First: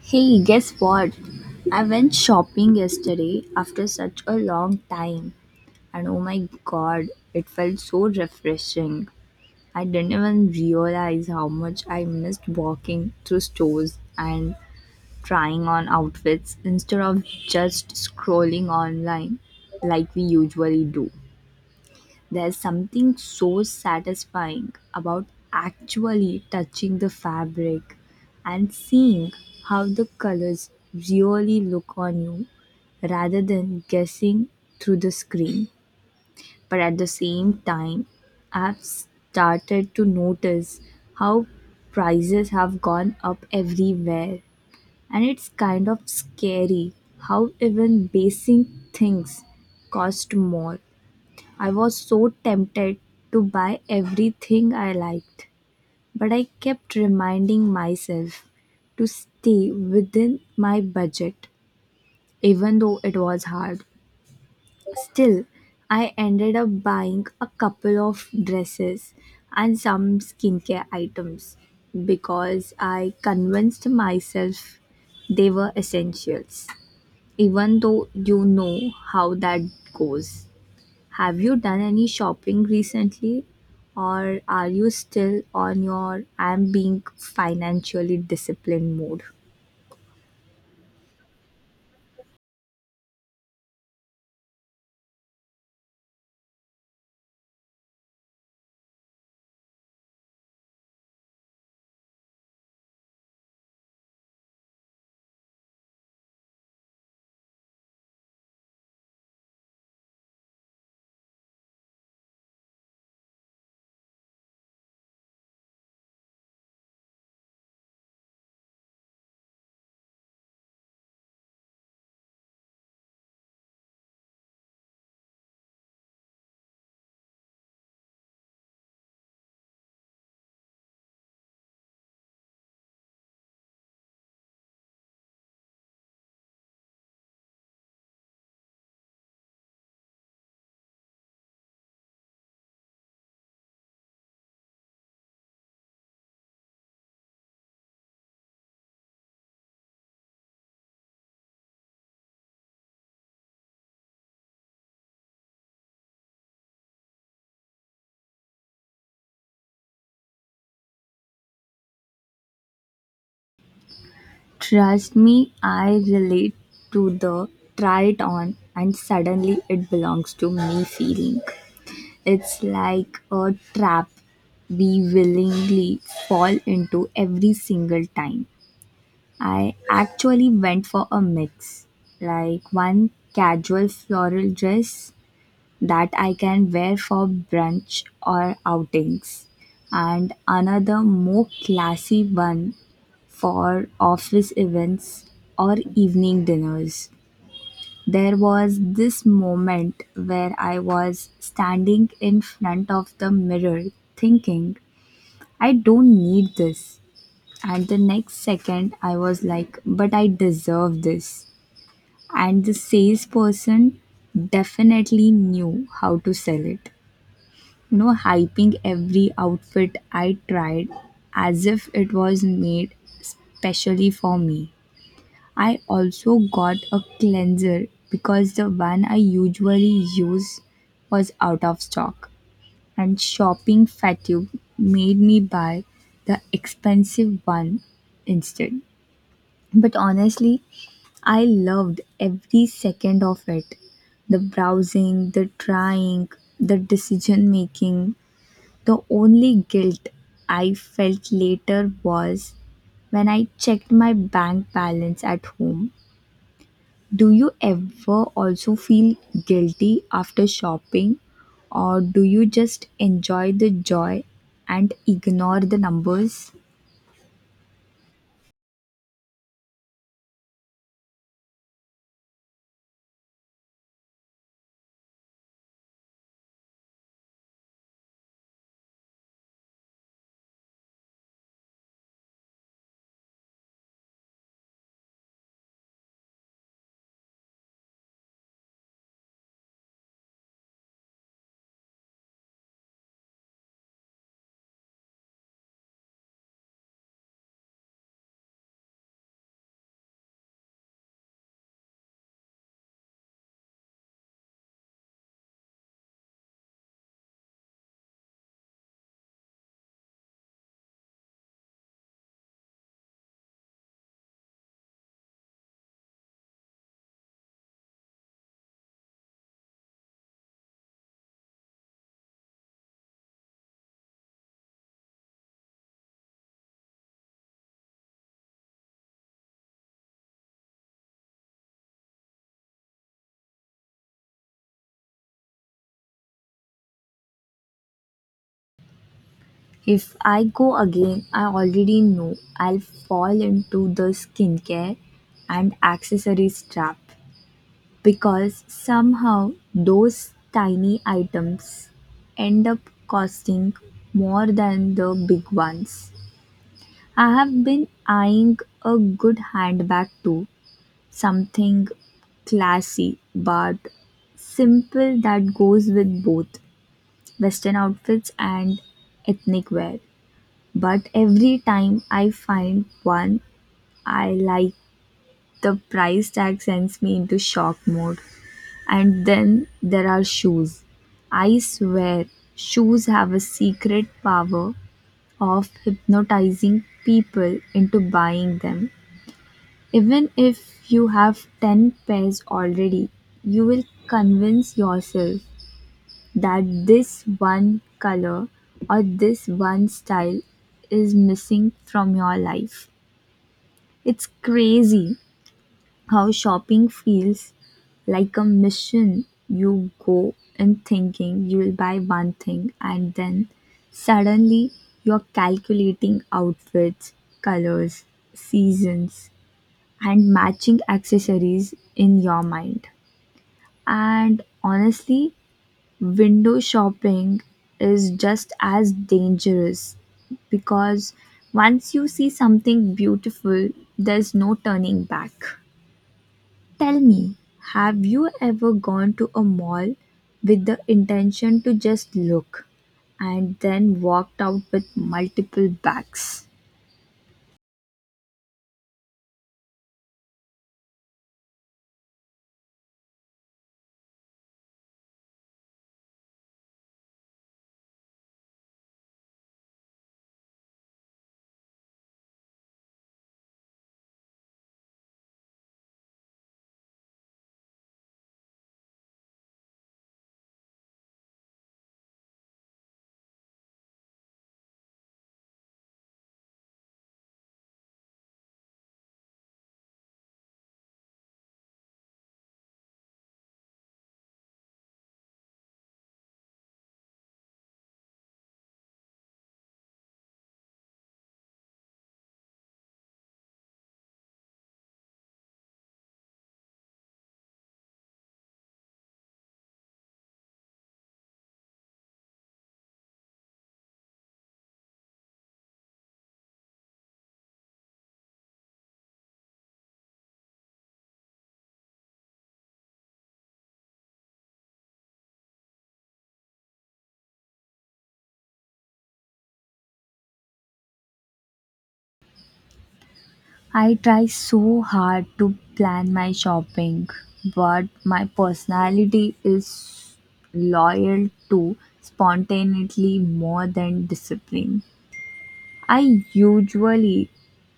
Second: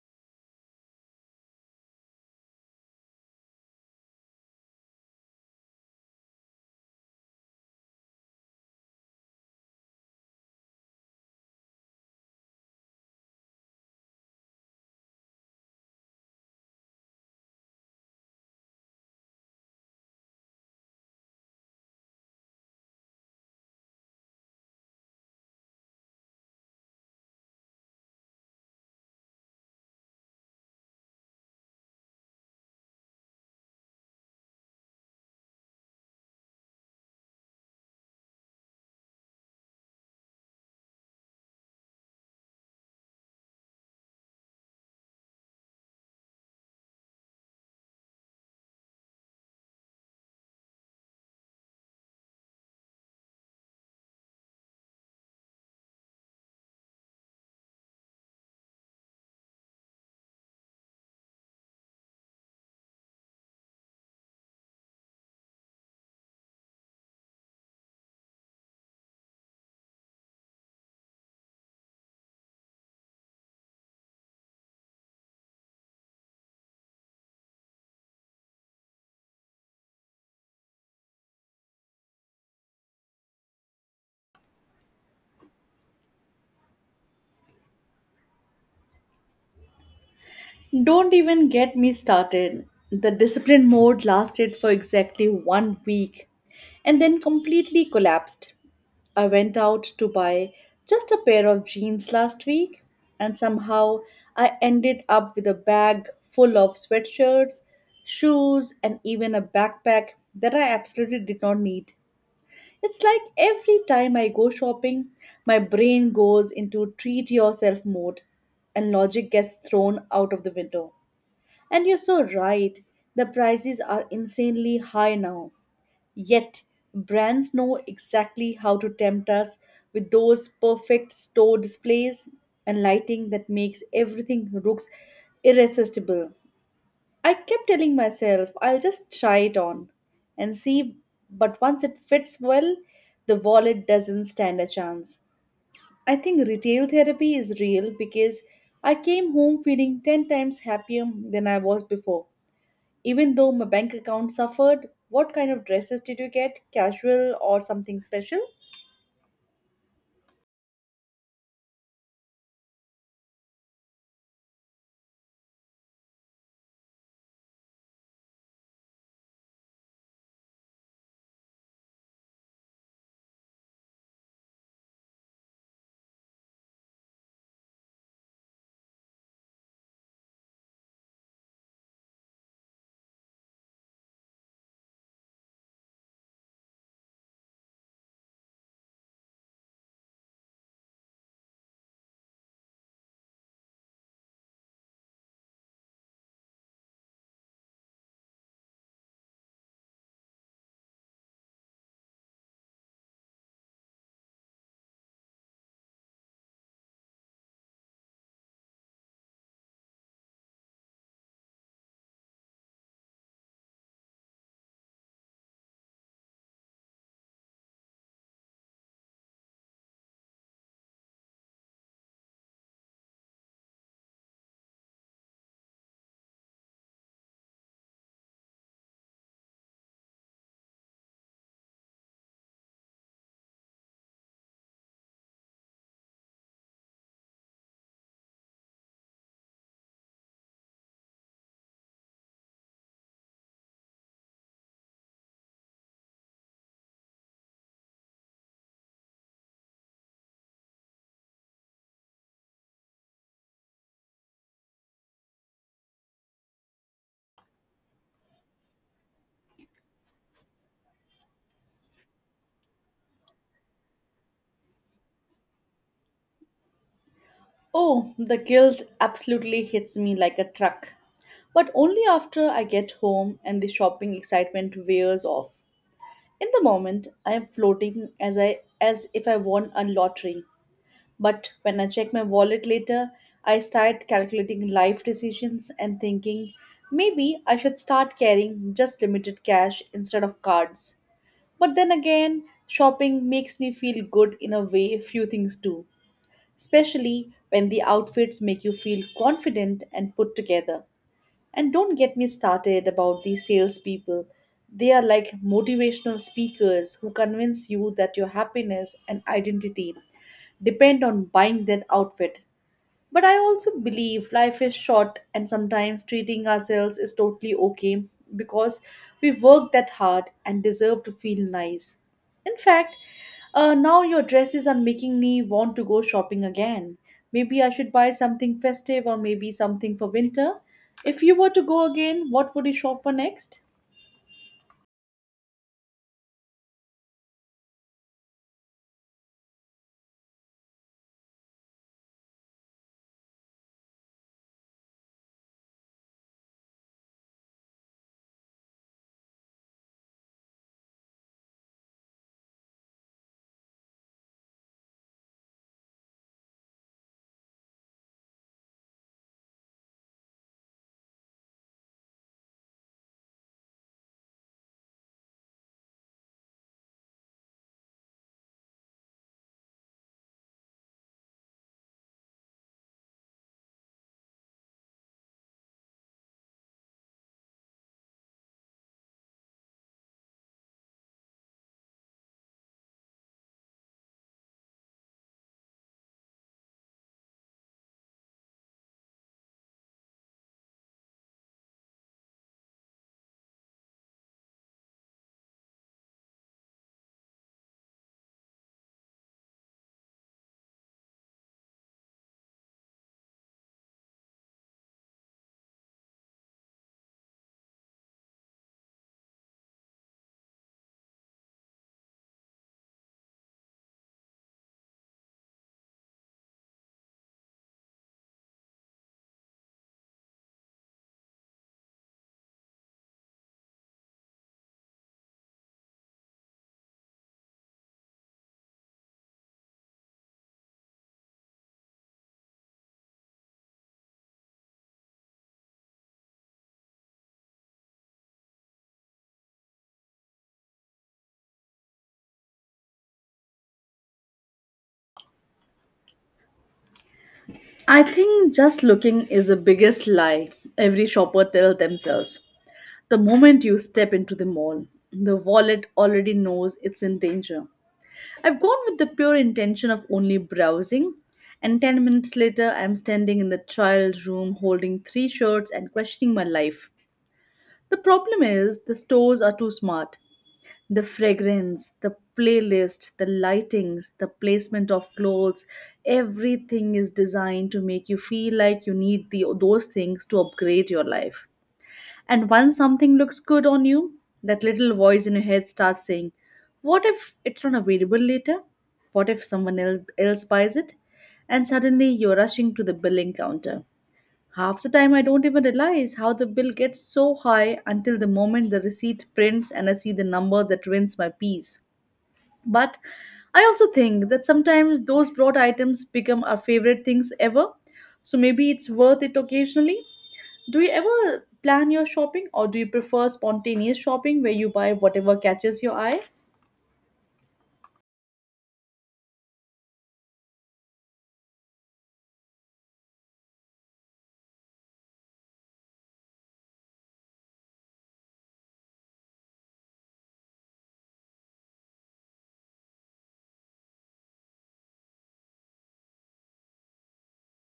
Hey, guess what? I went shopping yesterday after such a long time, and oh my god, it felt so refreshing. I didn't even realize how much I missed walking through stores and trying on outfits instead of just scrolling online like we usually do. There's something so satisfying about actually touching the fabric and seeing how the colors really look on you rather than guessing through the screen. But at the same time, I've started to notice how prices have gone up everywhere, and it's kind of scary how even basic things cost more. I was so tempted to buy everything I liked, but I kept reminding myself to stay within my budget, even though it was hard. Still, I ended up buying a couple of dresses and some skincare items because I convinced myself they were essentials, even though you know how that goes. Have you done any shopping recently, or are you still on your "I'm being financially disciplined" mode? Don't even get me started. The discipline mode lasted for exactly 1 week and then completely collapsed. I went out to buy just a pair of jeans last week and somehow I ended up with a bag full of sweatshirts, shoes, and even a backpack that I absolutely did not need. It's like every time I go shopping, my brain goes into treat yourself mode and logic gets thrown out of the window. And you're so right. The prices are insanely high now. Yet, brands know exactly how to tempt us with those perfect store displays and lighting that makes everything looks irresistible. I kept telling myself, I'll just try it on and see, but once it fits well, the wallet doesn't stand a chance. I think retail therapy is real because I came home feeling 10 times happier than I was before. Even though my bank account suffered, what kind of dresses did you get? Casual or something special? Trust me, I relate to the "try it on and suddenly it belongs to me" feeling. It's like a trap we willingly fall into every single time. I actually went for a mix, like one casual floral dress that I can wear for brunch or outings, and another more classy one for office events or evening dinners. There was this moment where I was standing in front of the mirror thinking, "I don't need this." And the next second, I was like, "But I deserve this." And the salesperson definitely knew how to sell it. No, hyping every outfit I tried as if it was made specially for me. I also got a cleanser because the one I usually use was out of stock, and shopping fatigue made me buy the expensive one instead. But honestly, I loved every second of it: the browsing, the trying, the decision making. The only guilt I felt later was when I checked my bank balance at home. Do you ever also feel guilty after shopping, or do you just enjoy the joy and ignore the numbers? Oh, the guilt absolutely hits me like a truck. But only after I get home and the shopping excitement wears off. In the moment, I am floating as if I won a lottery. But when I check my wallet later, I start calculating life decisions and thinking maybe I should start carrying just limited cash instead of cards. But then again, shopping makes me feel good in a way few things do, especially when the outfits make you feel confident and put together. And don't get me started about the salespeople. They are like motivational speakers who convince you that your happiness and identity depend on buying that outfit, but I also believe life is short and sometimes treating ourselves is totally okay because we work that hard and deserve to feel nice. In fact, now your dresses are making me want to go shopping again. Maybe I should buy something festive or maybe something for winter. If you were to go again, what would you shop for next? If I go again, I already know I'll fall into the skincare and accessories trap. Because somehow those tiny items end up costing more than the big ones. I have been eyeing a good handbag too, something classy but simple that goes with both western outfits and ethnic wear. But every time I find one, I the price tag sends me into shock mode. And then there are shoes. I swear, shoes have a secret power of hypnotizing people into buying them. Even if you have 10 pairs already, you will convince yourself that this one color or this one style is missing from your life. It's crazy how shopping feels like a mission. You go in thinking you'll buy one thing, and then suddenly you're calculating outfits, colors, seasons, and matching accessories in your mind. And honestly, window shopping is just as dangerous because once you see something beautiful, there's no turning back. Tell me, have you ever gone to a mall with the intention to just look and then walked out with multiple bags? I think just looking is the biggest lie every shopper tells themselves. The moment you step into the mall, the wallet already knows it's in danger. I've gone with the pure intention of only browsing, and 10 minutes later, I'm standing in the trial room holding three shirts and questioning my life. The problem is the stores are too smart. The fragrance, the playlist, the lightings, the placement of clothes, everything is designed to make you feel like you need those things to upgrade your life. And once something looks good on you, that little voice in your head starts saying, what if it's not available later? What if else buys it? And suddenly you're rushing to the billing counter. Half the time, I don't even realize how the bill gets so high until the moment the receipt prints and I see the number that rents my peace. But I also think that sometimes those brought items become our favorite things ever. So maybe it's worth it occasionally. Do you ever plan your shopping or do you prefer spontaneous shopping where you buy whatever catches your eye? I try so hard to plan my shopping, but my personality is loyal to spontaneity more than discipline. I usually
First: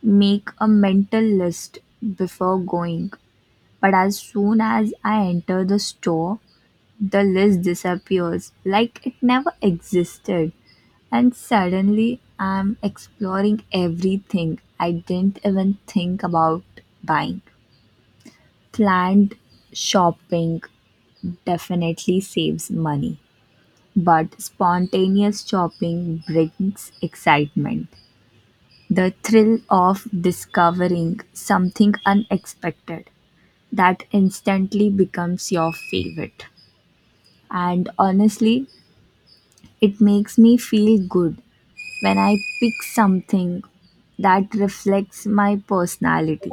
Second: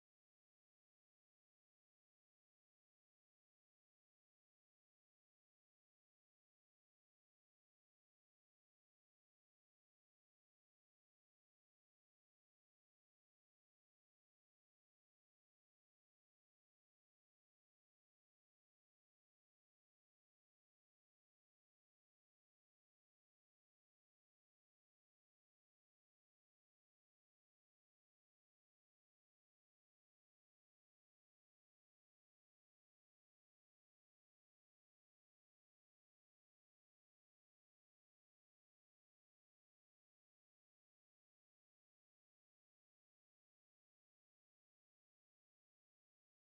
make a mental list before going, but as soon as I enter the store, the list disappears like it never existed, and suddenly I'm exploring everything I didn't even think about buying. Planned shopping definitely saves money, but spontaneous shopping brings excitement. The thrill of discovering something unexpected that instantly becomes your favorite. And honestly, it makes me feel good when I pick something that reflects my personality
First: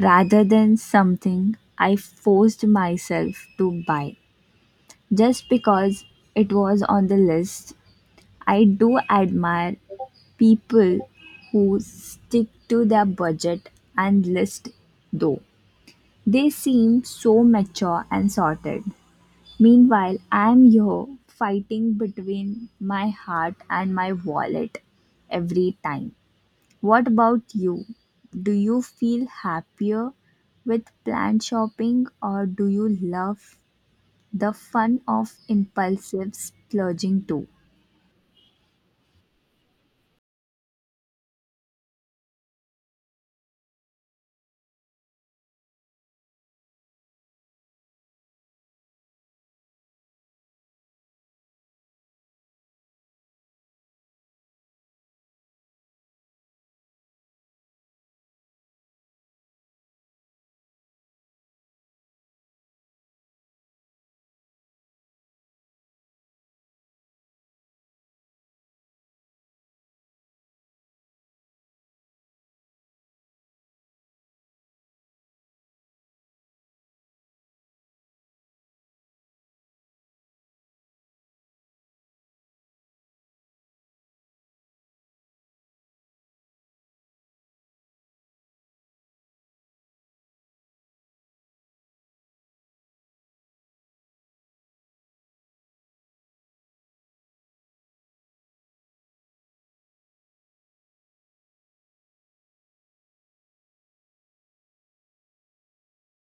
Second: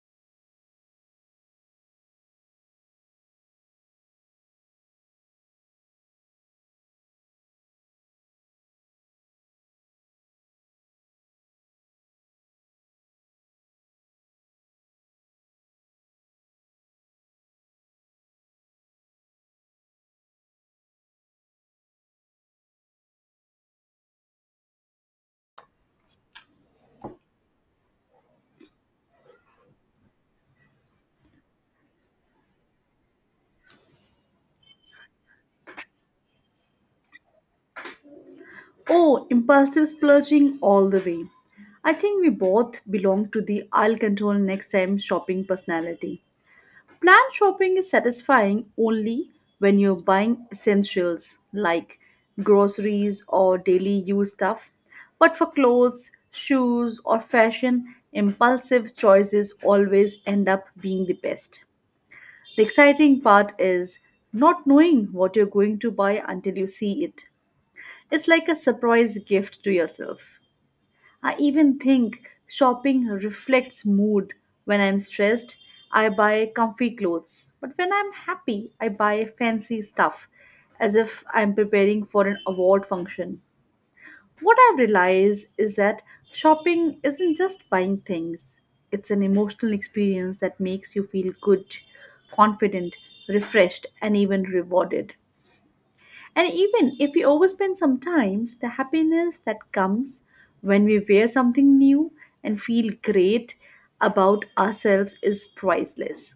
rather than something I forced myself to buy just because it was on the list. I do admire people who stick to their budget and list though. They seem so mature and sorted. Meanwhile, I am here fighting between my heart and my wallet every time. What about you? Do you feel happier with planned shopping, or do you love the fun of impulsive splurging too? Oh, impulsive splurging all the way. I think we both belong to the I'll control next time shopping personality. Planned shopping is satisfying only when you're buying essentials like groceries or daily use stuff. But for clothes, shoes, or fashion, impulsive choices always end up being the best. The exciting part is not knowing what you're going to buy until you see it. It's like a surprise gift to yourself. I even think shopping reflects mood. When I'm stressed, I buy comfy clothes. But when I'm happy, I buy fancy stuff, as if I'm preparing for an award function. What I've realized is that shopping isn't just buying things, it's an emotional experience that makes you feel good, confident, refreshed, and even rewarded. And even if we overspend sometimes, the happiness that comes when we wear something new and feel great about ourselves is priceless.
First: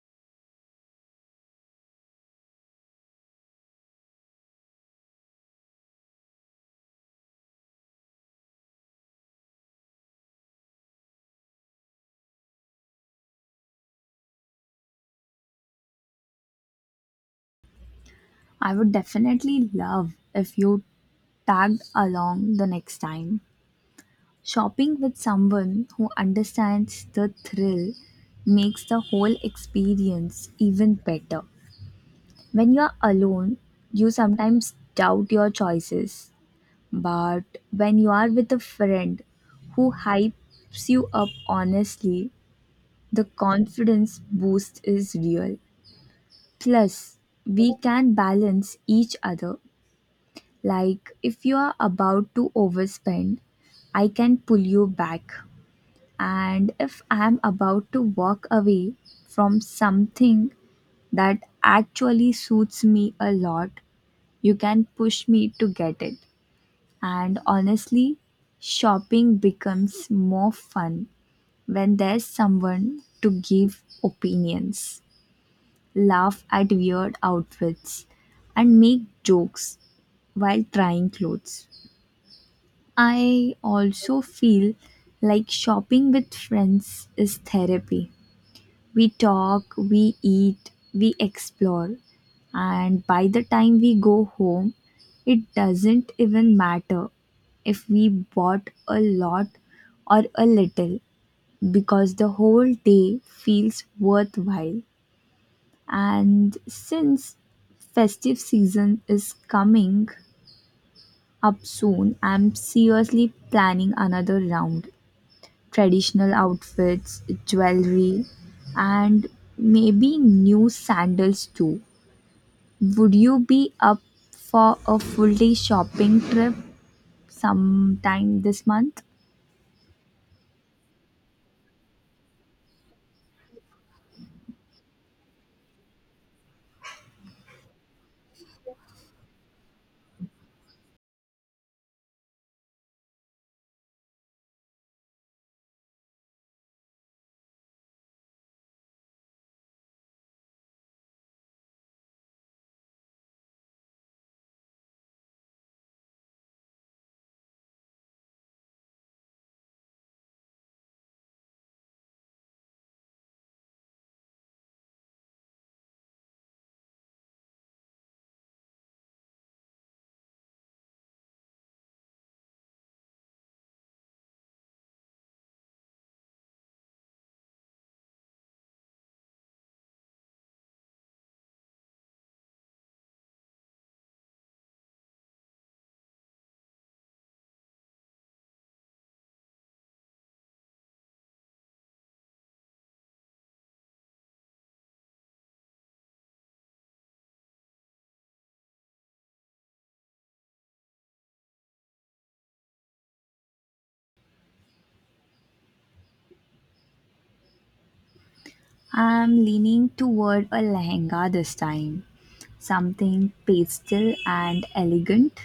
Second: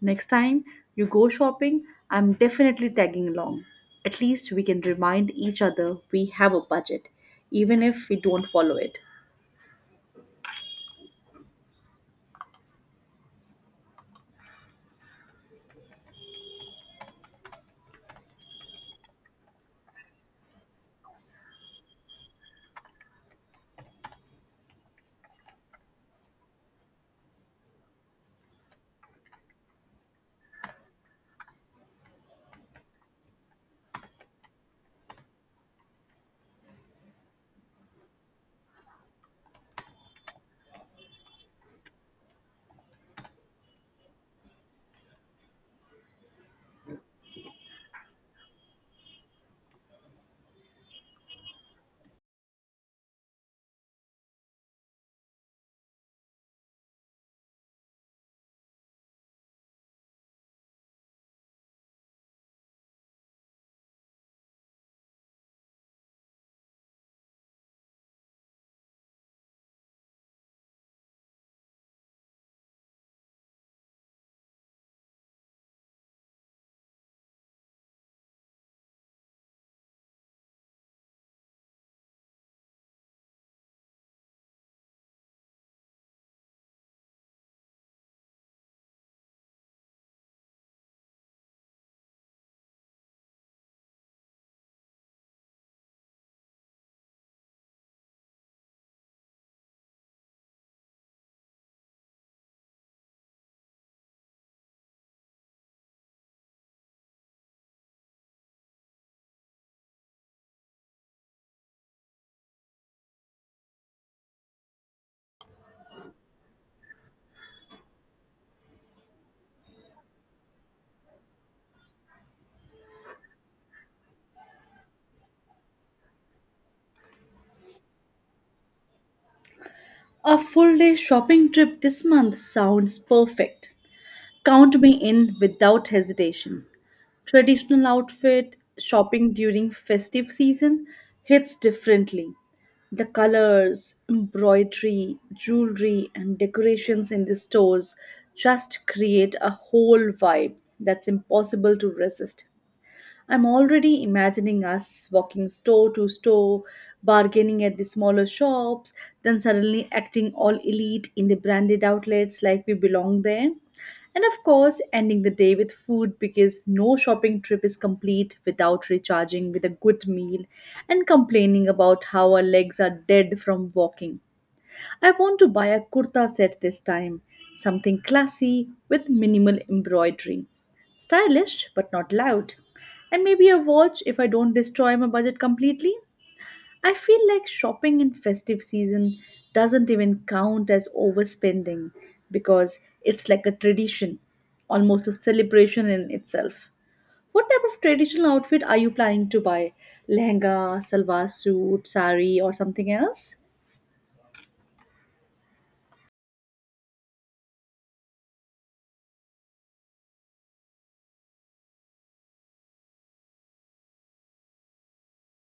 Next time you go shopping, I'm definitely tagging along. At least we can remind each other we have a budget, even if we don't follow it. I would definitely love if you tagged along the next time. Shopping with someone who understands the thrill makes the whole experience even better. When you're alone, you sometimes doubt your choices, but when you are with a friend who hypes you up honestly, the confidence boost is real. Plus, we can balance each other. Like, if you are about to overspend, I can pull you back. And if I am about to walk away from something that actually suits me a lot, you can push me to get it. And honestly, shopping becomes more fun when there's someone to give opinions, laugh at weird outfits, and make jokes while trying clothes. I also feel like shopping with friends is therapy. We talk, we eat, we explore, and by the time we go home, it doesn't even matter if we bought a lot or a little because the whole day feels worthwhile. And since festive season is coming up soon, I'm seriously planning another round: traditional outfits, jewelry, and maybe new sandals too. Would you be up for a full day shopping trip sometime this month? A full day shopping trip this month sounds perfect. Count me in without hesitation. Traditional outfit shopping during festive season hits differently. The colors, embroidery, jewelry, and decorations in the stores just create a whole vibe that's impossible to resist. I'm already imagining us walking store to store, bargaining at the smaller shops, then suddenly acting all elite in the branded outlets like we belong there. And of course, ending the day with food because no shopping trip is complete without recharging with a good meal and complaining about how our legs are dead from walking. I want to buy a kurta set this time, something classy with minimal embroidery, stylish but not loud, and maybe a watch if I don't destroy my budget completely. I feel like shopping in festive season doesn't even count as overspending because it's like a tradition, almost a celebration in itself. What type of traditional outfit are you planning to buy? Lehenga, salwar suit, sari, or something else? I'm leaning toward a lehenga this time, something pastel and elegant,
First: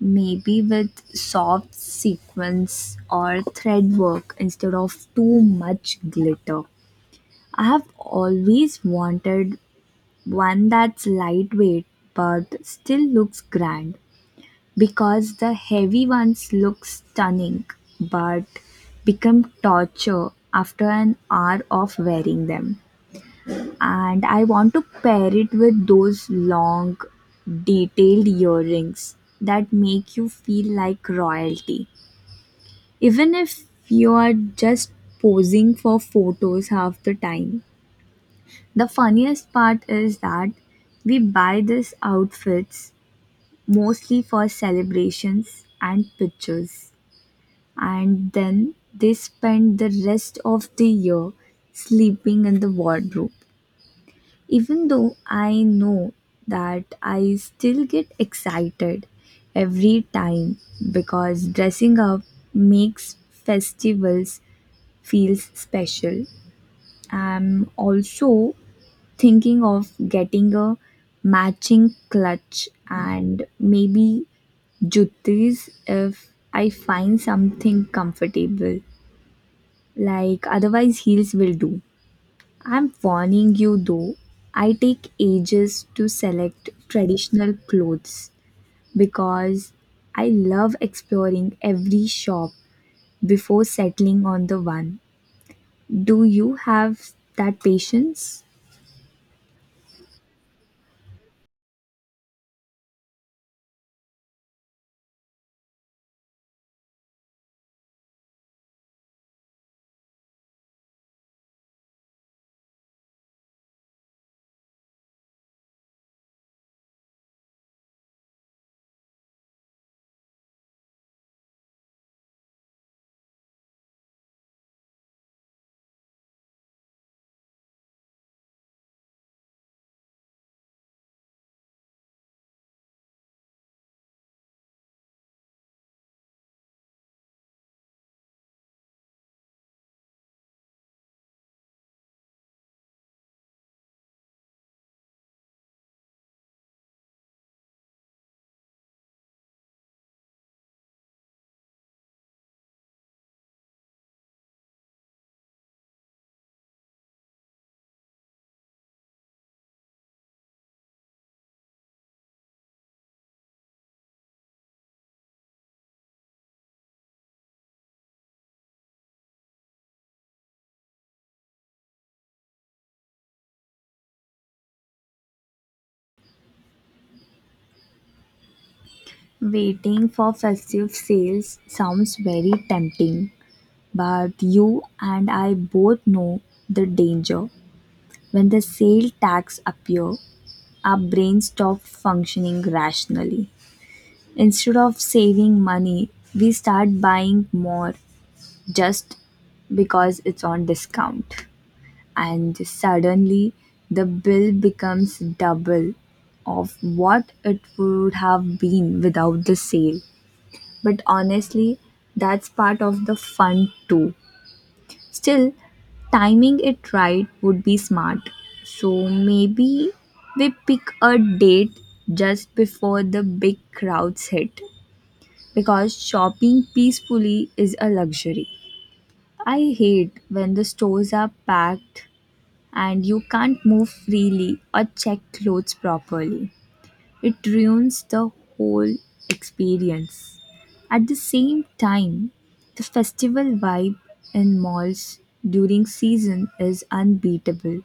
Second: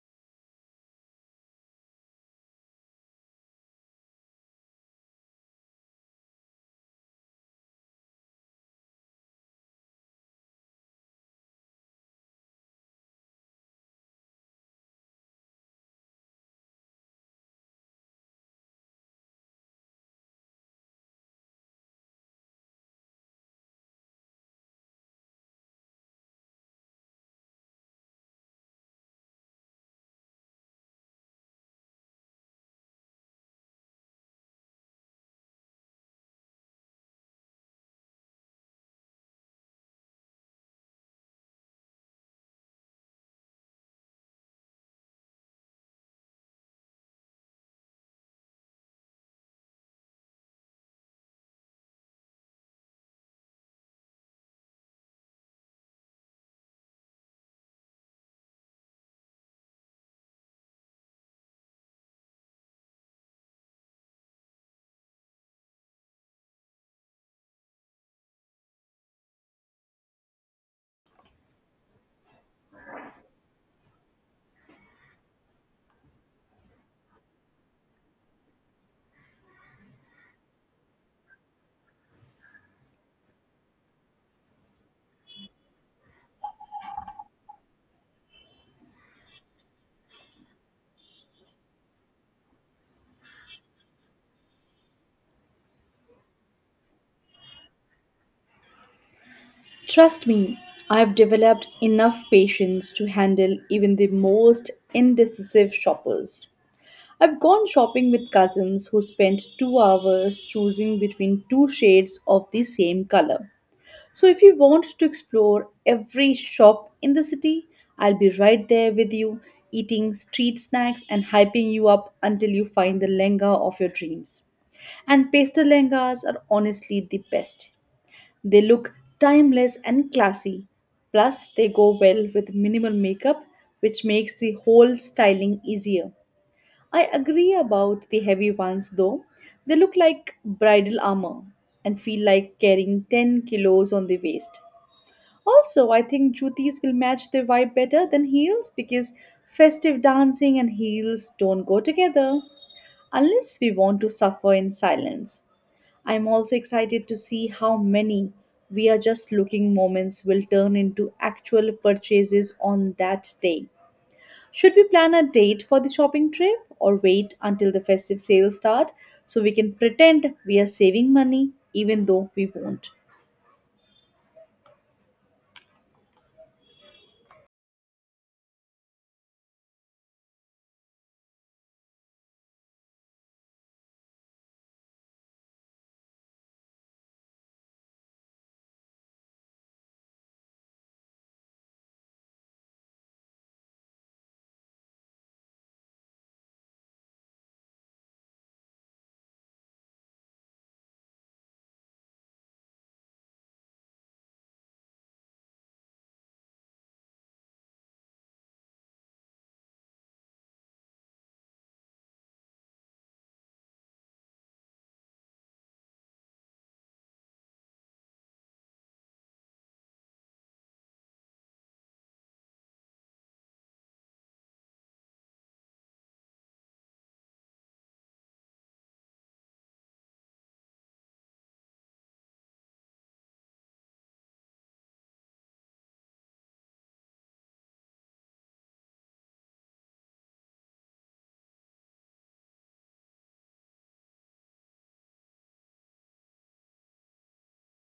maybe with soft sequins or thread work instead of too much glitter. I have always wanted one that's lightweight but still looks grand, because the heavy ones look stunning but become torture after an hour of wearing them. And I want to pair it with those long, detailed earrings that make you feel like royalty, even if you are just posing for photos half the time. The funniest part is that we buy these outfits mostly for celebrations and pictures. And then they spend the rest of the year sleeping in the wardrobe. Even though I know that, I still get excited every time because dressing up makes festivals feel special. I'm also thinking of getting a matching clutch and maybe juttis if I find something comfortable. Like otherwise heels will do. I'm warning you though, I take ages to select traditional clothes because I love exploring every shop before settling on the one. Do you have that patience? Trust me, I've developed enough patience to handle even the most indecisive shoppers. I've gone shopping with cousins who spent 2 hours choosing between two shades of the same color. So, if you want to explore every shop in the city, I'll be right there with you, eating street snacks and hyping you up until you find the lenga of your dreams. And pastel lengas are honestly the best. They look timeless and classy. Plus, they go well with minimal makeup, which makes the whole styling easier. I agree about the heavy ones though. They look like bridal armor and feel like carrying 10 kilos on the waist. Also, I think jutis will match their vibe better than heels because festive dancing and heels don't go together unless we want to suffer in silence. I'm also excited to see how many we are just looking moments will turn into actual purchases on that day. Should we plan a date for the shopping trip or wait until the festive sales start so we can pretend we are saving money even though we won't? Waiting for festive sales sounds very tempting, but you and I both know the danger. When the sale tax appear, our brain stopped functioning rationally. Instead of saving money, we start buying more just because it's on discount. And suddenly, the bill becomes double of what it would have been without the sale. But honestly, that's part of the fun too. Still, timing it right would be smart. So maybe we pick a date just before the big crowds hit, because shopping peacefully is a luxury. I hate when the stores are packed and you can't move freely or check clothes properly. It ruins the whole experience. At the same time, the festival vibe in malls during season is unbeatable.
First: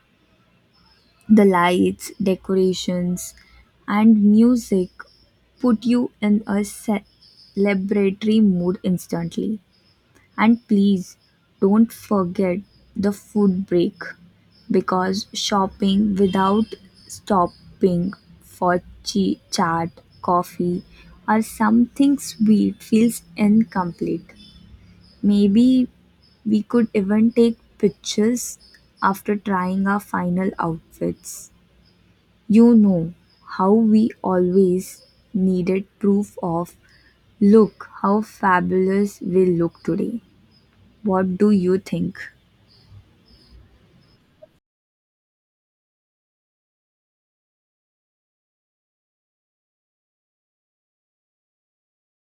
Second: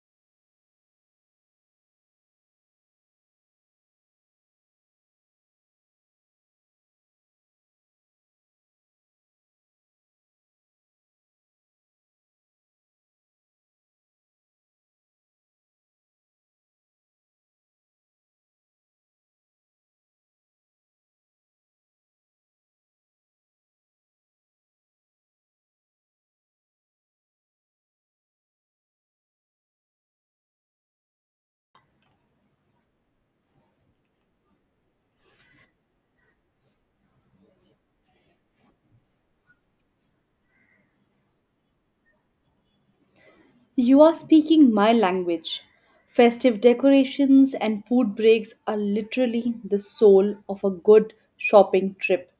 The lights, decorations, and music put you in a celebratory mood instantly. And please don't forget the food break because shopping without stopping for chat, coffee, or something sweet feels incomplete. Maybe we could even take pictures after trying our final outfits. You know how we always needed proof of "look how fabulous we look today." What do you think? You are speaking my language. Festive decorations and food breaks are literally the soul of a good shopping trip.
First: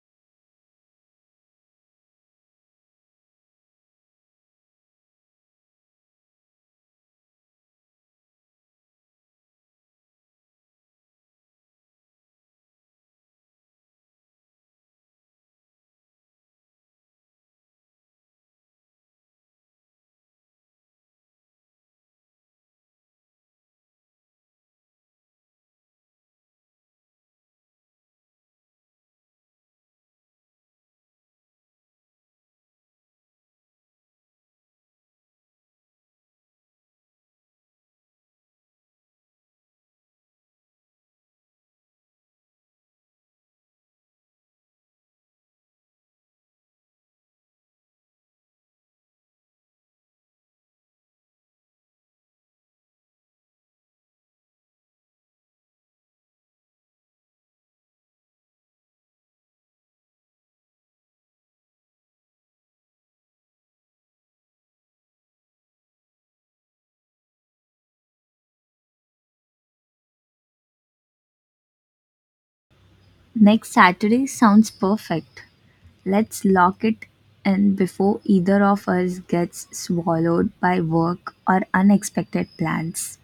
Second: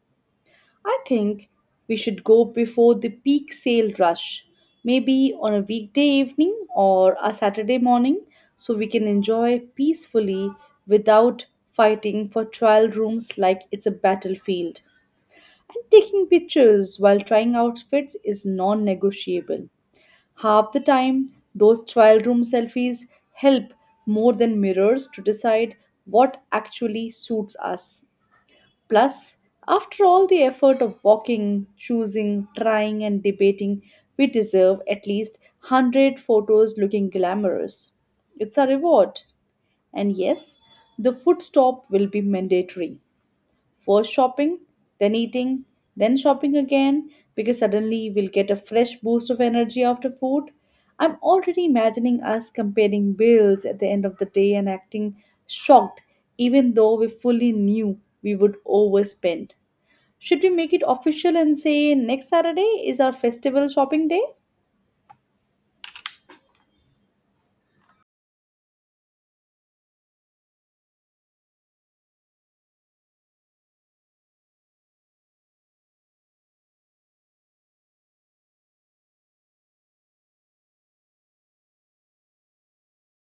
I think we should go before the peak sale rush, maybe on a weekday evening or a Saturday morning, so we can enjoy peacefully without fighting for trial rooms like it's a battlefield. And taking pictures while trying outfits is non negotiable. Half the time, those trial room selfies help more than mirrors to decide what actually suits us. Plus, after all the effort of walking, choosing, trying, and debating, we deserve at least 100 photos looking glamorous. It's a reward. And yes, the food stop will be mandatory. First shopping, then eating, then shopping again, because suddenly we'll get a fresh boost of energy after food. I'm already imagining us comparing bills at the end of the day and acting shocked, even though we fully knew we would overspend. Should we make it official and say next Saturday is our festival shopping day? Next Saturday sounds perfect. Let's lock it in before either of us gets swallowed by work or unexpected plans.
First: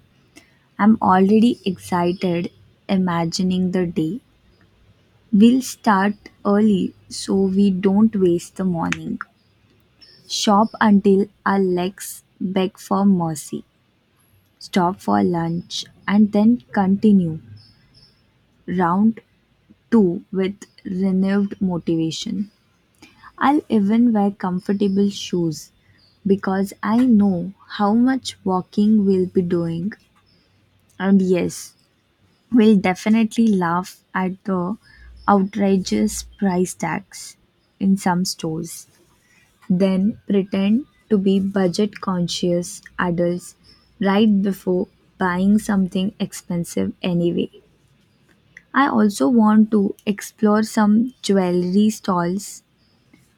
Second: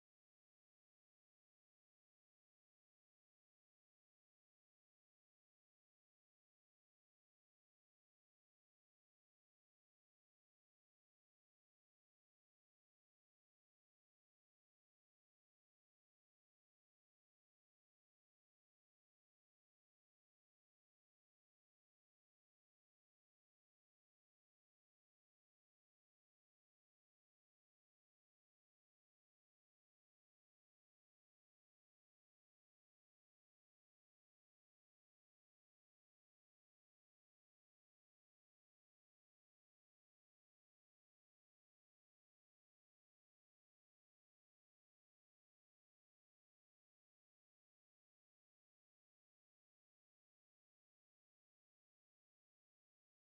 I'm already excited imagining the day. We'll start early so we don't waste the morning. Shop until our legs beg for mercy. Stop for lunch and then continue round 2 with renewed motivation. I'll even wear comfortable shoes because I know how much walking we'll be doing. And yes, we'll definitely laugh at the outrageous price tags in some stores. Then pretend to be budget conscious adults right before buying something expensive anyway. I also want to explore some jewelry stalls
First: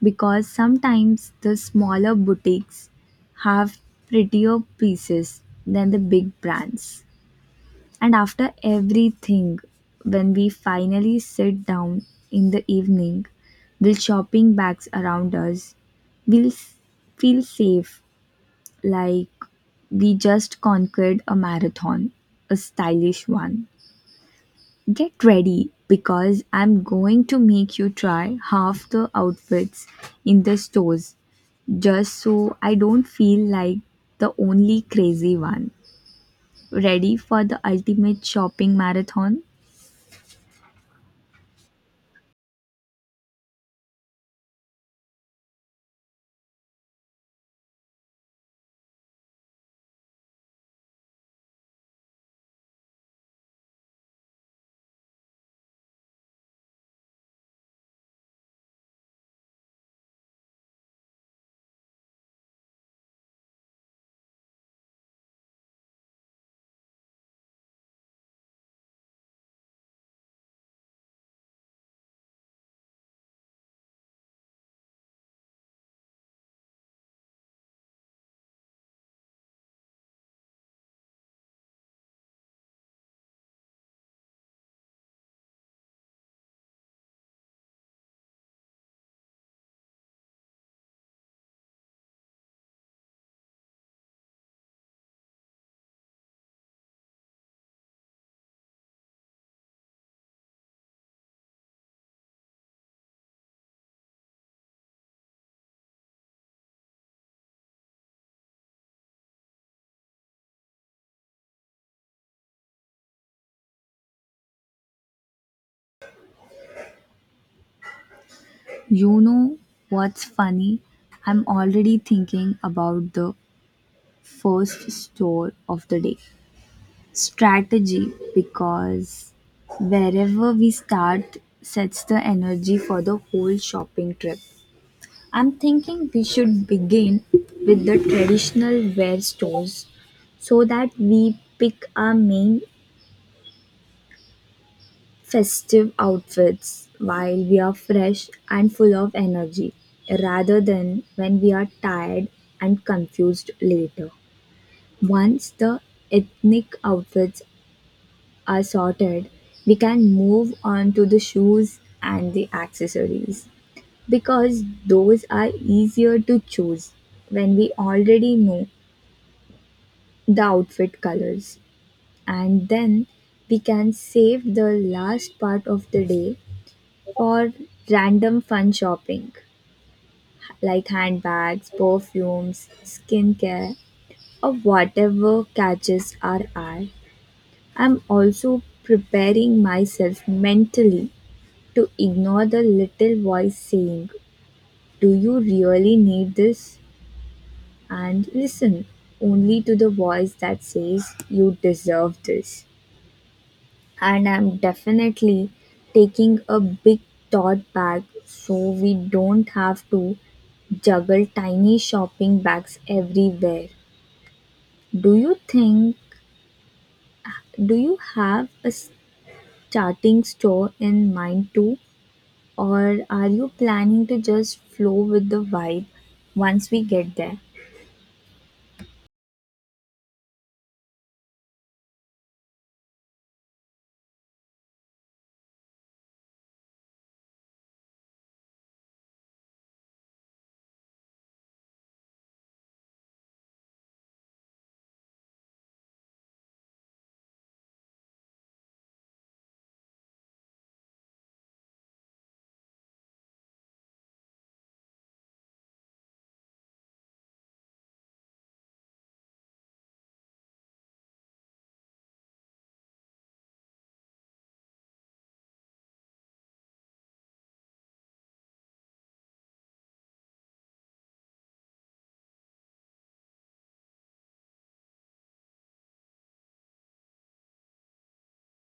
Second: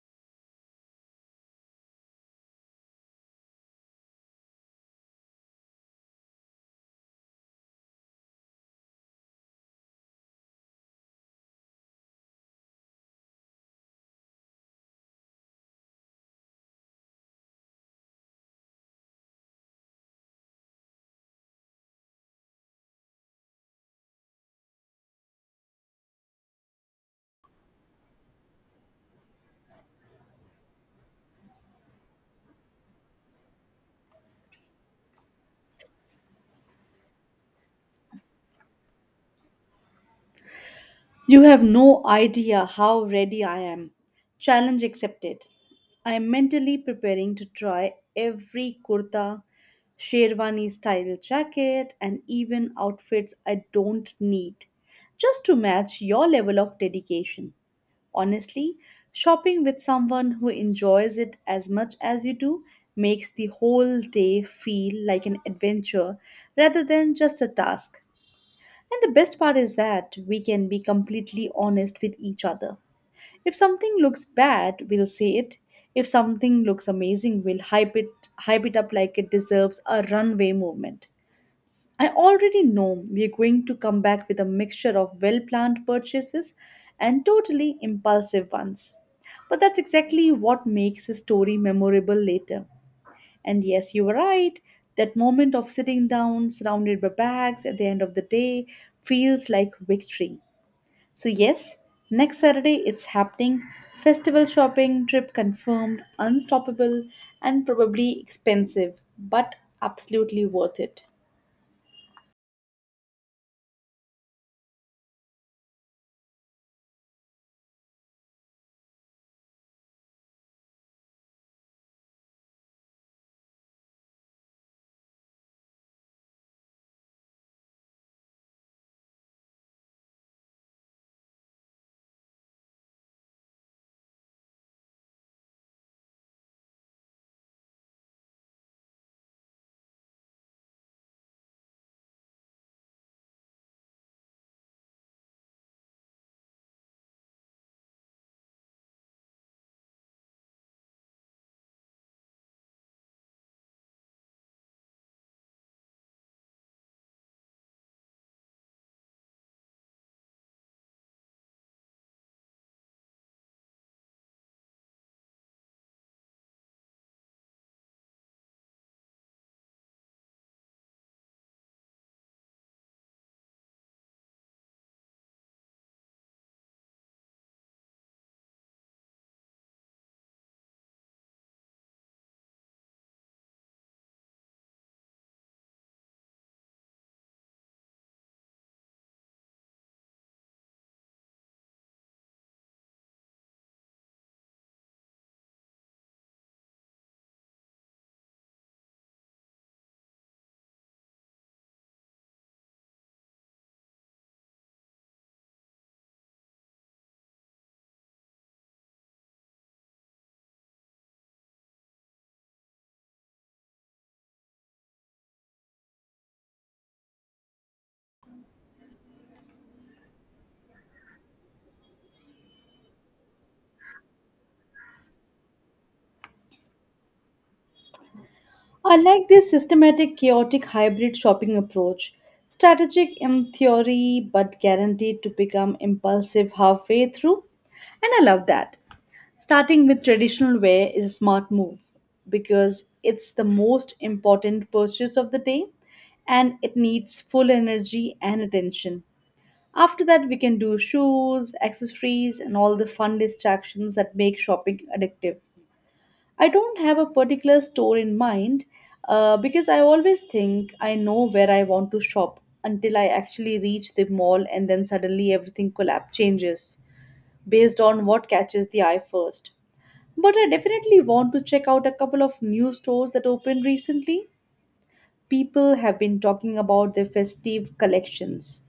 because sometimes the smaller boutiques have prettier pieces than the big brands. And after everything, when we finally sit down in the evening with shopping bags around us, we'll feel safe, like we just conquered a marathon, a stylish one. Get ready because I'm going to make you try half the outfits in the stores just so I don't feel like the only crazy one. Ready for the ultimate shopping marathon? You have no idea how ready I am. Challenge accepted. I am mentally preparing to try every kurta, sherwani style jacket, and even outfits I don't need just to match your level of dedication. Honestly, shopping with someone who enjoys it as much as you do makes the whole day feel like an adventure rather than just a task. And the best part is that we can be completely honest with each other. If something looks bad, we'll say it. If something looks amazing, we'll hype it up like it deserves a runway movement. I already know we're going to come back with a mixture of well-planned purchases and totally impulsive ones. But that's exactly what makes a story memorable later. And yes, you were right. That moment of sitting down, surrounded by bags at the end of the day, feels like victory. So, yes, next Saturday it's happening. Festival shopping trip confirmed, unstoppable, and probably expensive, but absolutely worth it. You know what's funny? I'm already thinking about the first store of the day strategy, because wherever we start sets the energy for the whole shopping trip. I'm thinking we should begin with the traditional wear stores so that we pick our main festive outfits while we are fresh and full of energy rather than when we are tired and confused later. Once the ethnic outfits are sorted, we can move on to the shoes and the accessories because those are easier to choose when we already know the outfit colors, and then we can save the last part of the day for random fun shopping like handbags, perfumes, skincare, or whatever catches our eye. I'm also preparing myself mentally to ignore the little voice saying, "Do you really need this?" and listen only to the voice that says, "You deserve this." And I'm definitely taking a big tote bag, so we don't have to juggle tiny shopping bags everywhere. Do you think, do you have a starting store in mind too? Or are you planning to just flow with the vibe once we get there? I like this systematic, chaotic, hybrid shopping approach. Strategic in theory, but guaranteed to become impulsive halfway through. And I love that. Starting with traditional wear is a smart move because it's the most important purchase of the day and it needs full energy and attention. After that, we can do shoes, accessories, and all the fun distractions that make shopping addictive. I don't have a particular store in mind because I always think I know where I want to shop until I actually reach the mall and then suddenly everything collapse changes based on what catches the eye first. But I definitely want to check out a couple of new stores that opened recently. People have been talking about their festive collections.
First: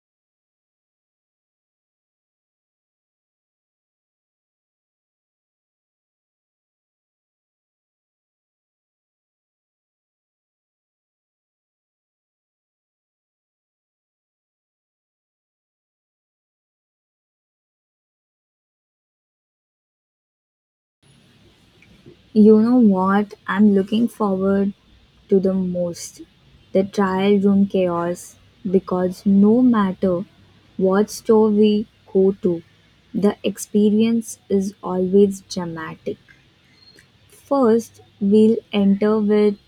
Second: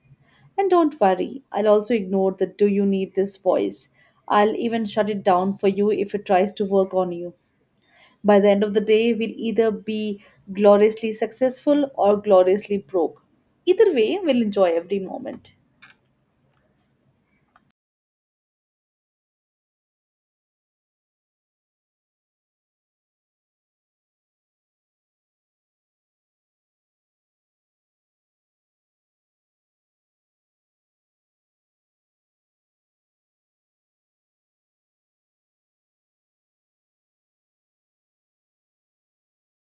And don't worry, I'll also ignore the do you need this voice. I'll even shut it down for you if it tries to work on you. By the end of the day, we'll either be gloriously successful or gloriously broke. Either way, we'll enjoy every moment. You know what I'm looking forward to the most? The trial room chaos. Because no matter what store we go to, the experience is always dramatic. First, we'll enter with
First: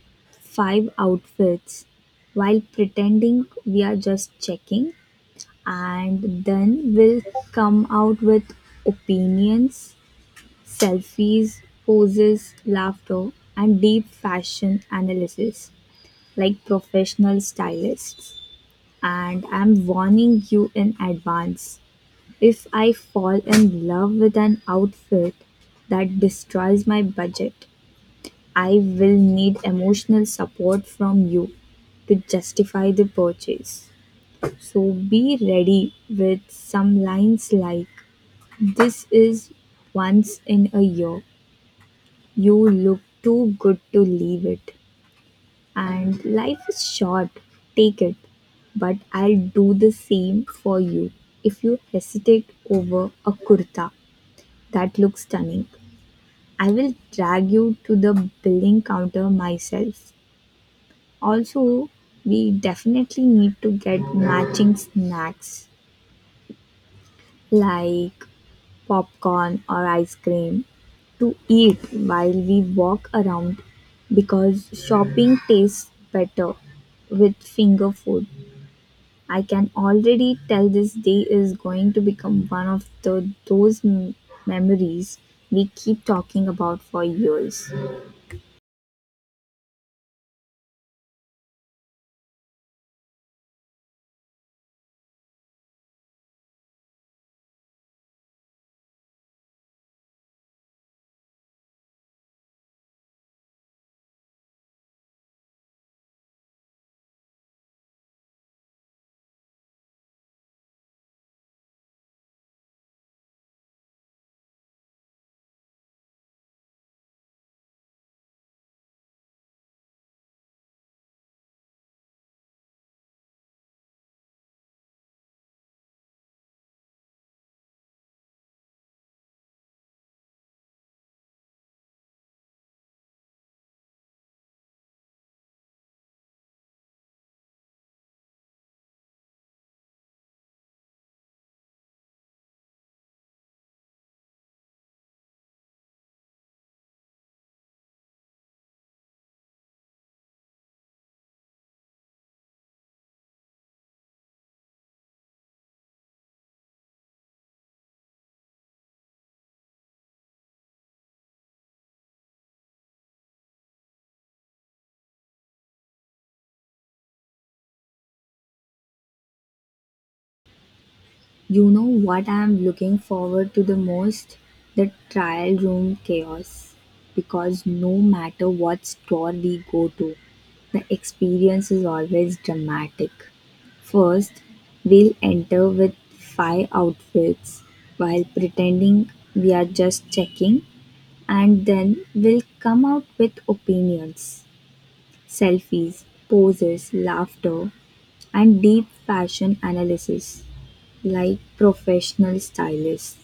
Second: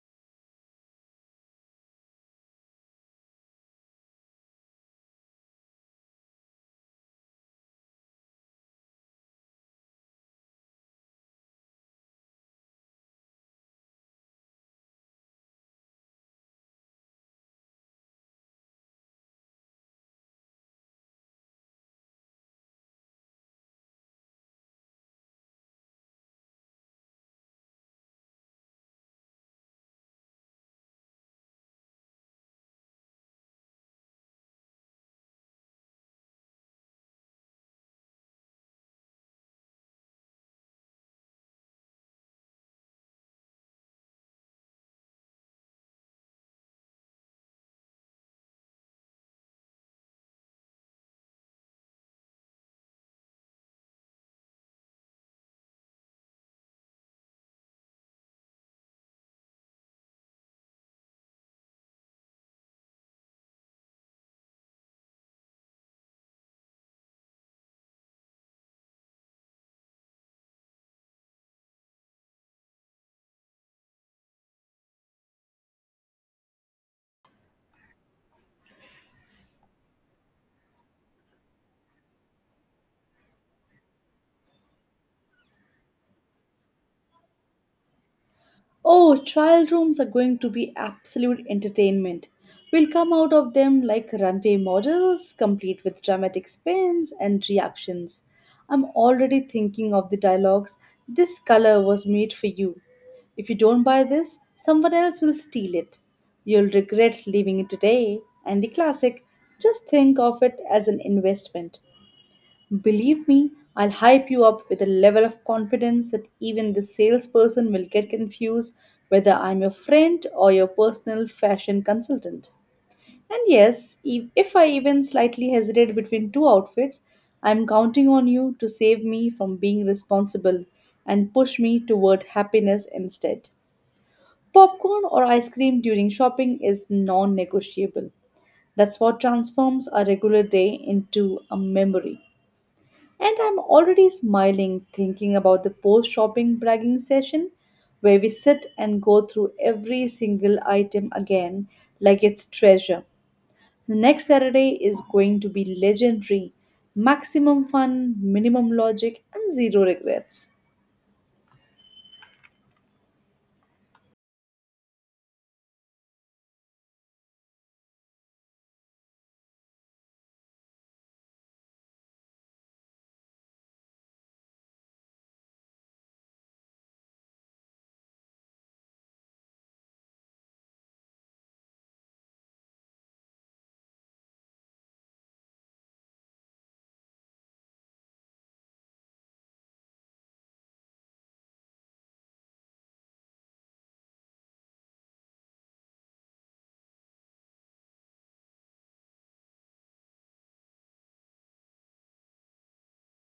five outfits while pretending we are just checking, and then we'll come out with opinions, selfies, poses, laughter, and deep fashion analysis like professional stylists. And I'm warning you in advance, if I fall in love with an outfit that destroys my budget, I will need emotional support from you to justify the purchase. So be ready with some lines like, "This is once in a year. You look too good to leave it. And life is short. Take it." But I'll do the same for you. If you hesitate over a kurta that looks stunning, I will drag you to the billing counter myself. Also, we definitely need to get matching snacks like popcorn or ice cream to eat while we walk around because shopping tastes better with finger food. I can already tell this day is going to become one of the those m- memories we keep talking about for years. Oh, trial rooms are going to be absolute entertainment. We'll come out of them like runway models, complete with dramatic spins and reactions. I'm already thinking of the dialogues. This color was made for you. If you don't buy this, someone else will steal it. You'll regret leaving it today. And the classic, just think of it as an investment. Believe me, I'll hype you up with a level of confidence that even the salesperson will get confused whether I'm your friend or your personal fashion consultant. And yes, if I even slightly hesitate between two outfits, I'm counting on you to save me from being responsible and push me toward happiness instead. Popcorn or ice cream during shopping is non negotiable. That's what transforms a regular day into a memory. And I'm already smiling thinking about the post shopping bragging session where we sit and go through every single item again like it's treasure. The next Saturday is going to be legendary. Maximum fun, minimum logic, and zero regrets. You know what I'm looking forward to the most? The trial room chaos. Because no matter what store we go to, the experience is always dramatic. First, we'll enter with five outfits while pretending we are just checking, and then we'll come out with opinions, selfies, poses, laughter, and deep fashion analysis like professional stylist,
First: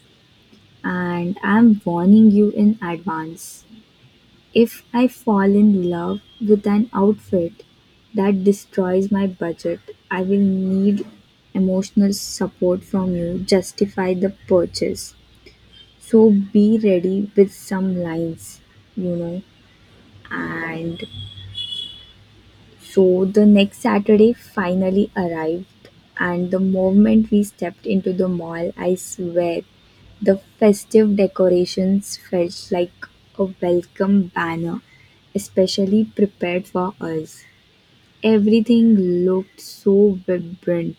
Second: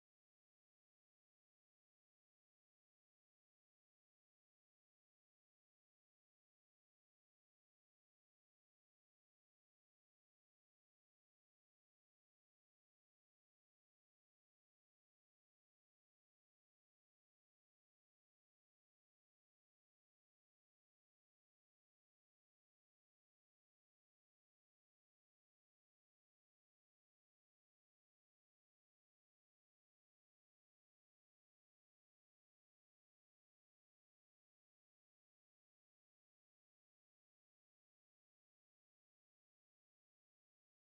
and I'm warning you in advance. If I fall in love with an outfit that destroys my budget, I will need emotional support from you, justify the purchase. So be ready with some lines, you know, and so the next Saturday finally arrived, and the moment we stepped into the mall, I swear the festive decorations felt like a welcome banner, especially prepared for us. Everything looked so vibrant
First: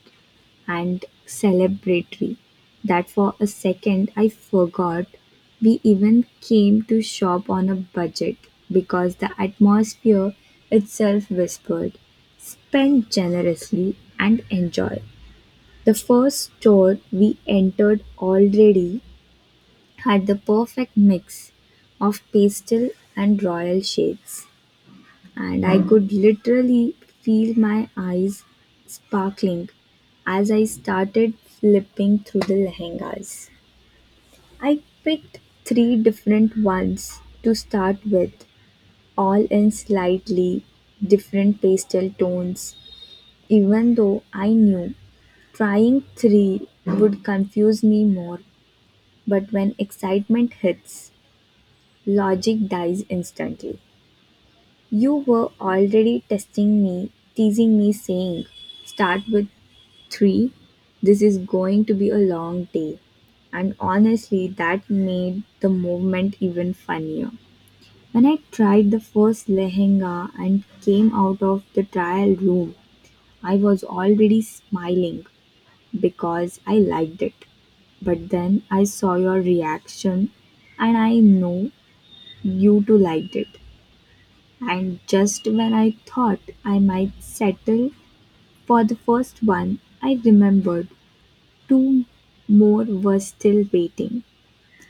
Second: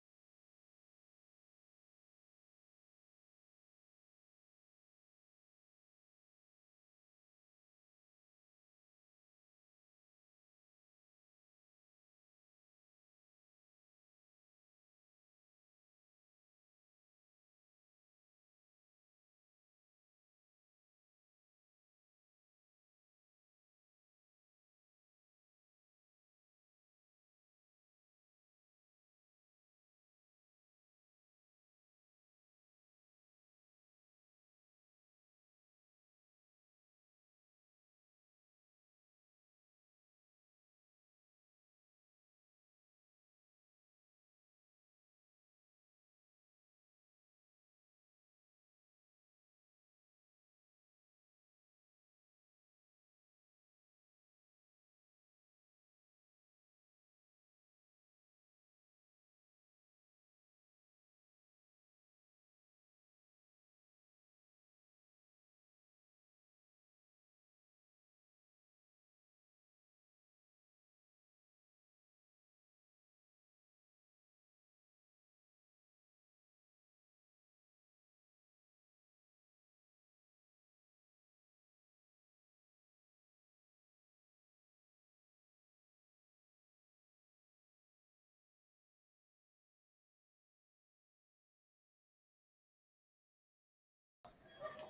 and celebratory that for a second I forgot we even came to shop on a budget because the atmosphere itself whispered, spend generously and enjoy. The first store we entered already had the perfect mix of pastel and royal shades, and I could literally feel my eyes sparkling as I started flipping through the lehengas. I picked three different ones to start with, all in slightly different pastel tones, even though I knew trying three would confuse me more. But when excitement hits, logic dies instantly. You were already testing me, teasing me, saying, "Start with three, this is going to be a long day." And honestly, that made the movement even funnier. When I tried the first lehenga and came out of the trial room, I was already smiling because I liked it. But then I saw your reaction, and I know you too liked it. And just when I thought I might settle for the first one, I remembered two more were still waiting.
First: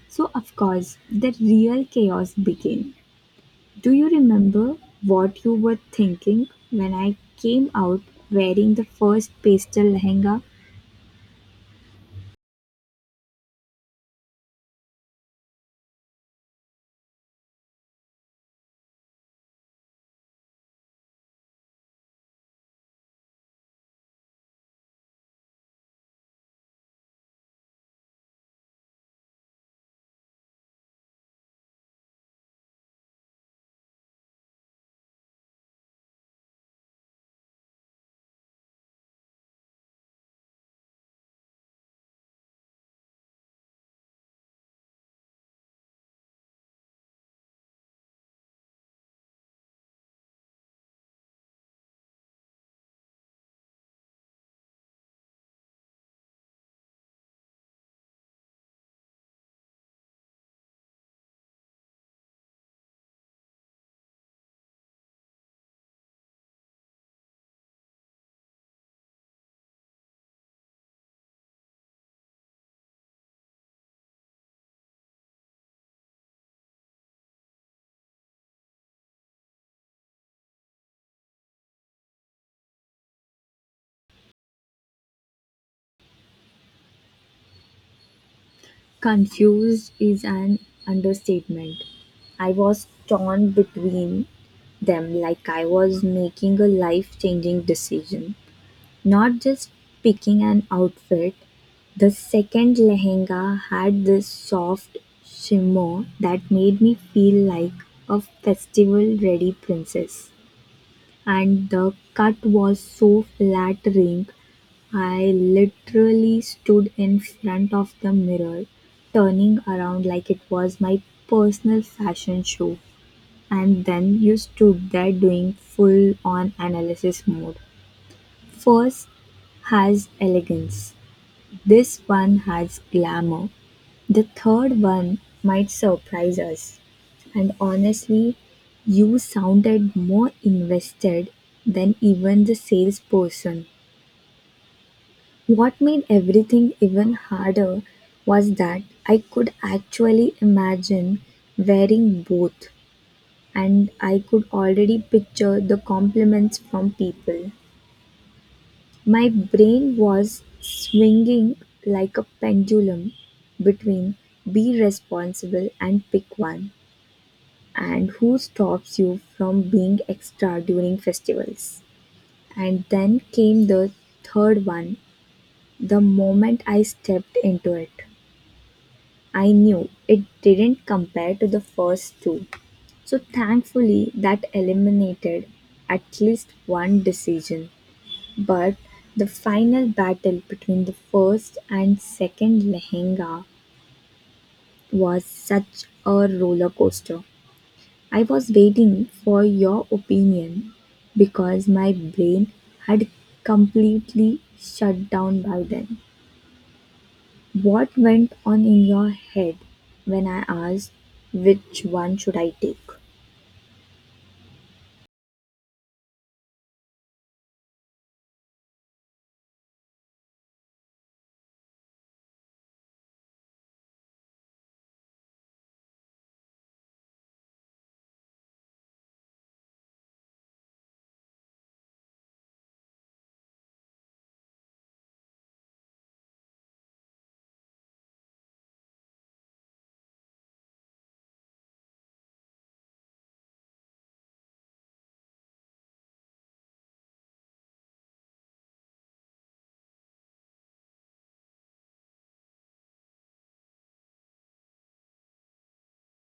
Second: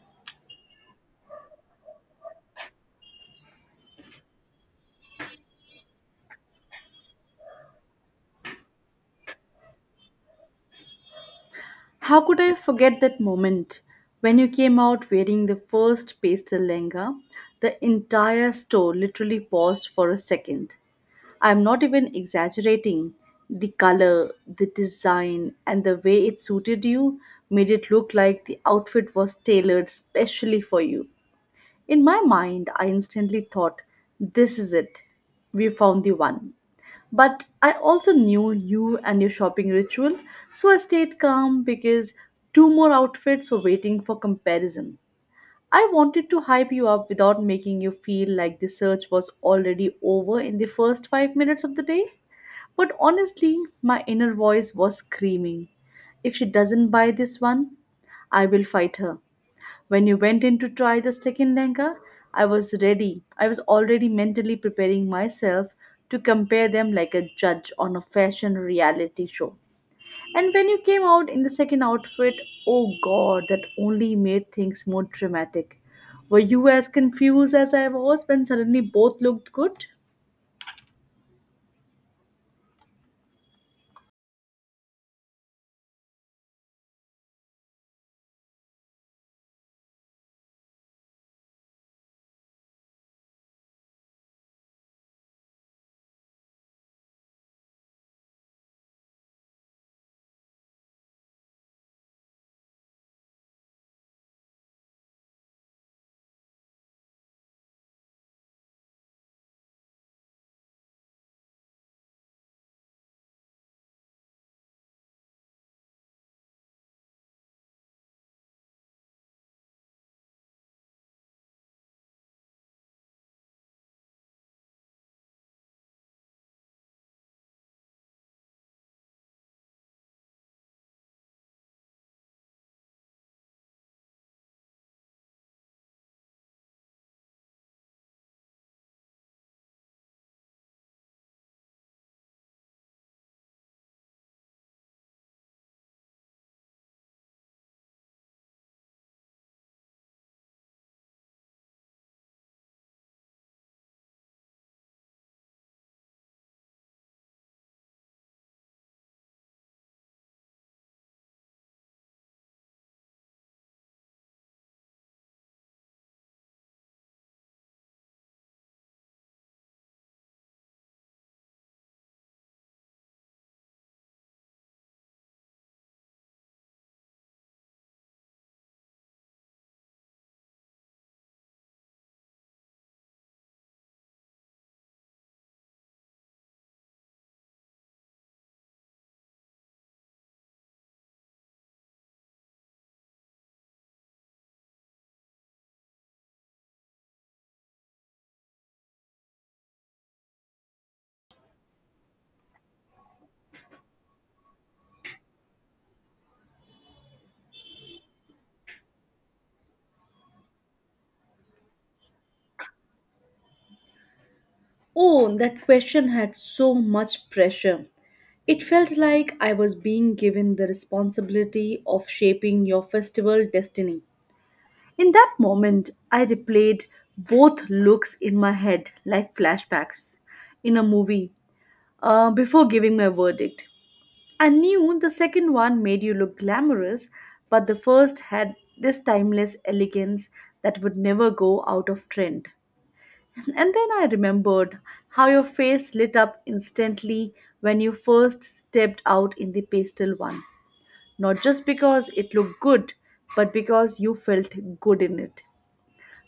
So, of course, the real chaos began. Do you remember what you were thinking when I came out wearing the first pastel lehenga? How could I forget that moment when you came out wearing the first pastel lehenga? The entire store literally paused for a second. I'm not even exaggerating. The color, the design, and the way it suited you made it look like the outfit was tailored specially for you. In my mind, I instantly thought, this is it. We found the one. But I also knew you and your shopping ritual, so I stayed calm because two more outfits were waiting for comparison. I wanted to hype you up without making you feel like the search was already over in the first 5 minutes of the day. But honestly, my inner voice was screaming. If she doesn't buy this one, I will fight her. When you went in to try the second Lenka, I was ready. I was already mentally preparing myself to compare them like a judge on a fashion reality show. And when you came out in the second outfit, oh god, that only made things more dramatic. Were you as confused as I was when suddenly both looked good? Confused is an understatement. I was torn between them like I was making a life changing decision. Not just picking an outfit, the second lehenga had this soft shimmer that made me feel like a festival ready princess. And the cut was so flattering, I literally stood in front of the mirror, turning around like it was my personal fashion show. And then you stood there doing full on analysis mode. "First has elegance, this one has glamour, the third one might surprise us." And honestly, you sounded more invested than even the salesperson. What made everything even harder was that I could actually imagine wearing both, and I could already picture the compliments from people. My brain was swinging like a pendulum between, "Be responsible and pick one," and, "Who stops you from being extra during festivals?" And then came the third one. The moment I stepped into it, I knew it didn't compare to the first two. So thankfully, that eliminated at least one decision. But the final battle between the first and second lehenga was such a roller coaster. I was waiting for your opinion because my brain had completely shut down by then. What went on in your head when I asked which one should I take? Oh, that question had so much pressure. It felt like I was being given the responsibility of shaping your festival destiny. In that moment, I replayed both looks in my head like flashbacks in a movie before giving my verdict. I knew the second one made you look glamorous, but the first had this timeless elegance that would never go out of trend. And then I remembered how your face lit up instantly when you first stepped out in the pastel one, not just because it looked good, but because you felt good in it.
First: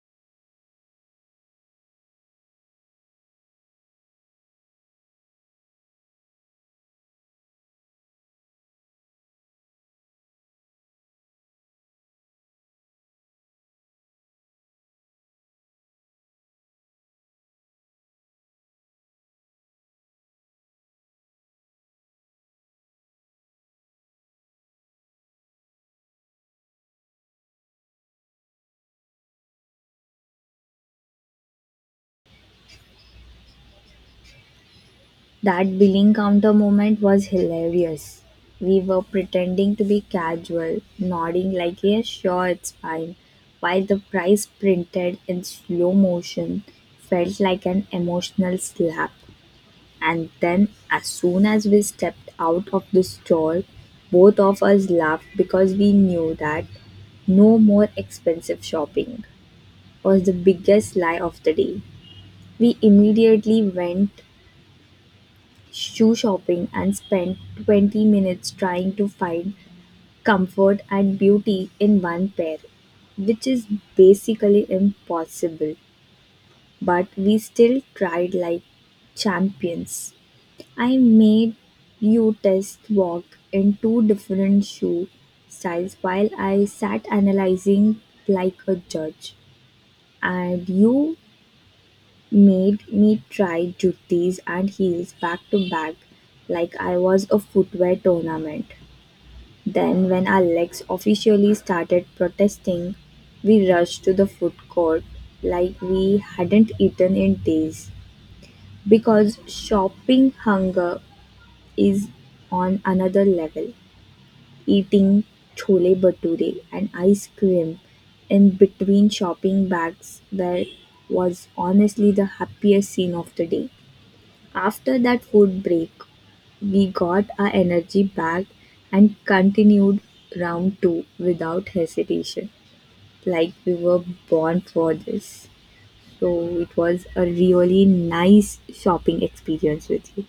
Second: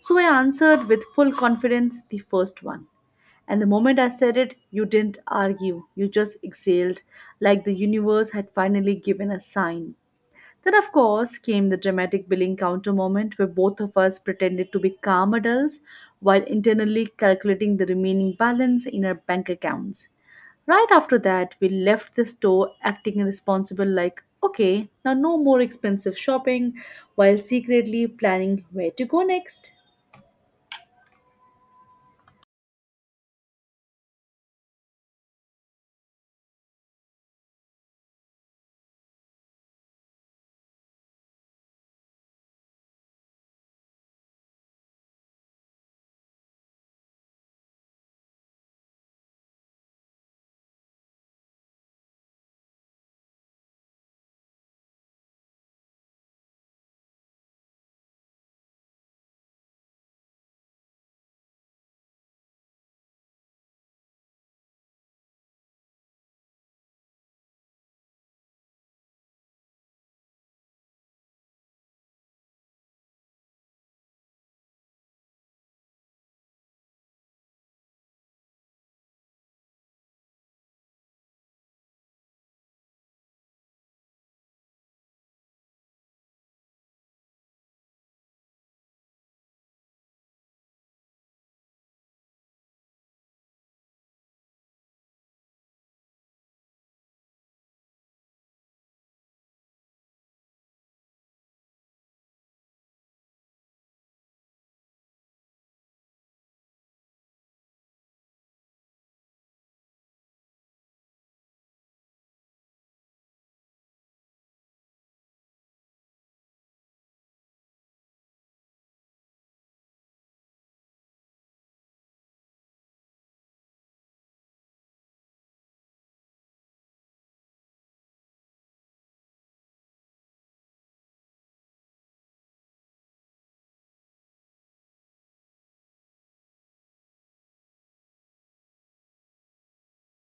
So I answered with full confidence the first one. And the moment I said it, you didn't argue. You just exhaled, like the universe had finally given a sign. Then, of course, came the dramatic billing counter moment where both of us pretended to be calm adults while internally calculating the remaining balance in our bank accounts. Right after that, we left the store acting responsible, like, okay, now no more expensive shopping, while secretly planning where to go next. That billing counter moment was hilarious. We were pretending to be casual, nodding like, "Yeah, sure, it's fine," while the price printed in slow motion felt like an emotional slap. And then, as soon as we stepped out of the stall, both of us laughed because we knew that "no more expensive shopping" was the biggest lie of the day. We immediately went shoe shopping and spent 20 minutes trying to find comfort and beauty in one pair, which is basically impossible. But we still tried like champions. I made you test walk in two different shoe styles while I sat analyzing like a judge, and you made me try juttis and heels back to back like I was a footwear tournament. Then, when our legs officially started protesting, we rushed to the food court like we hadn't eaten in days because shopping hunger is on another level. Eating chole bhature and ice cream in between shopping bags there was honestly the happiest scene of the day. After that food break, we got our energy back and continued round two without hesitation, like we were born for this. So it was a really nice shopping experience with you.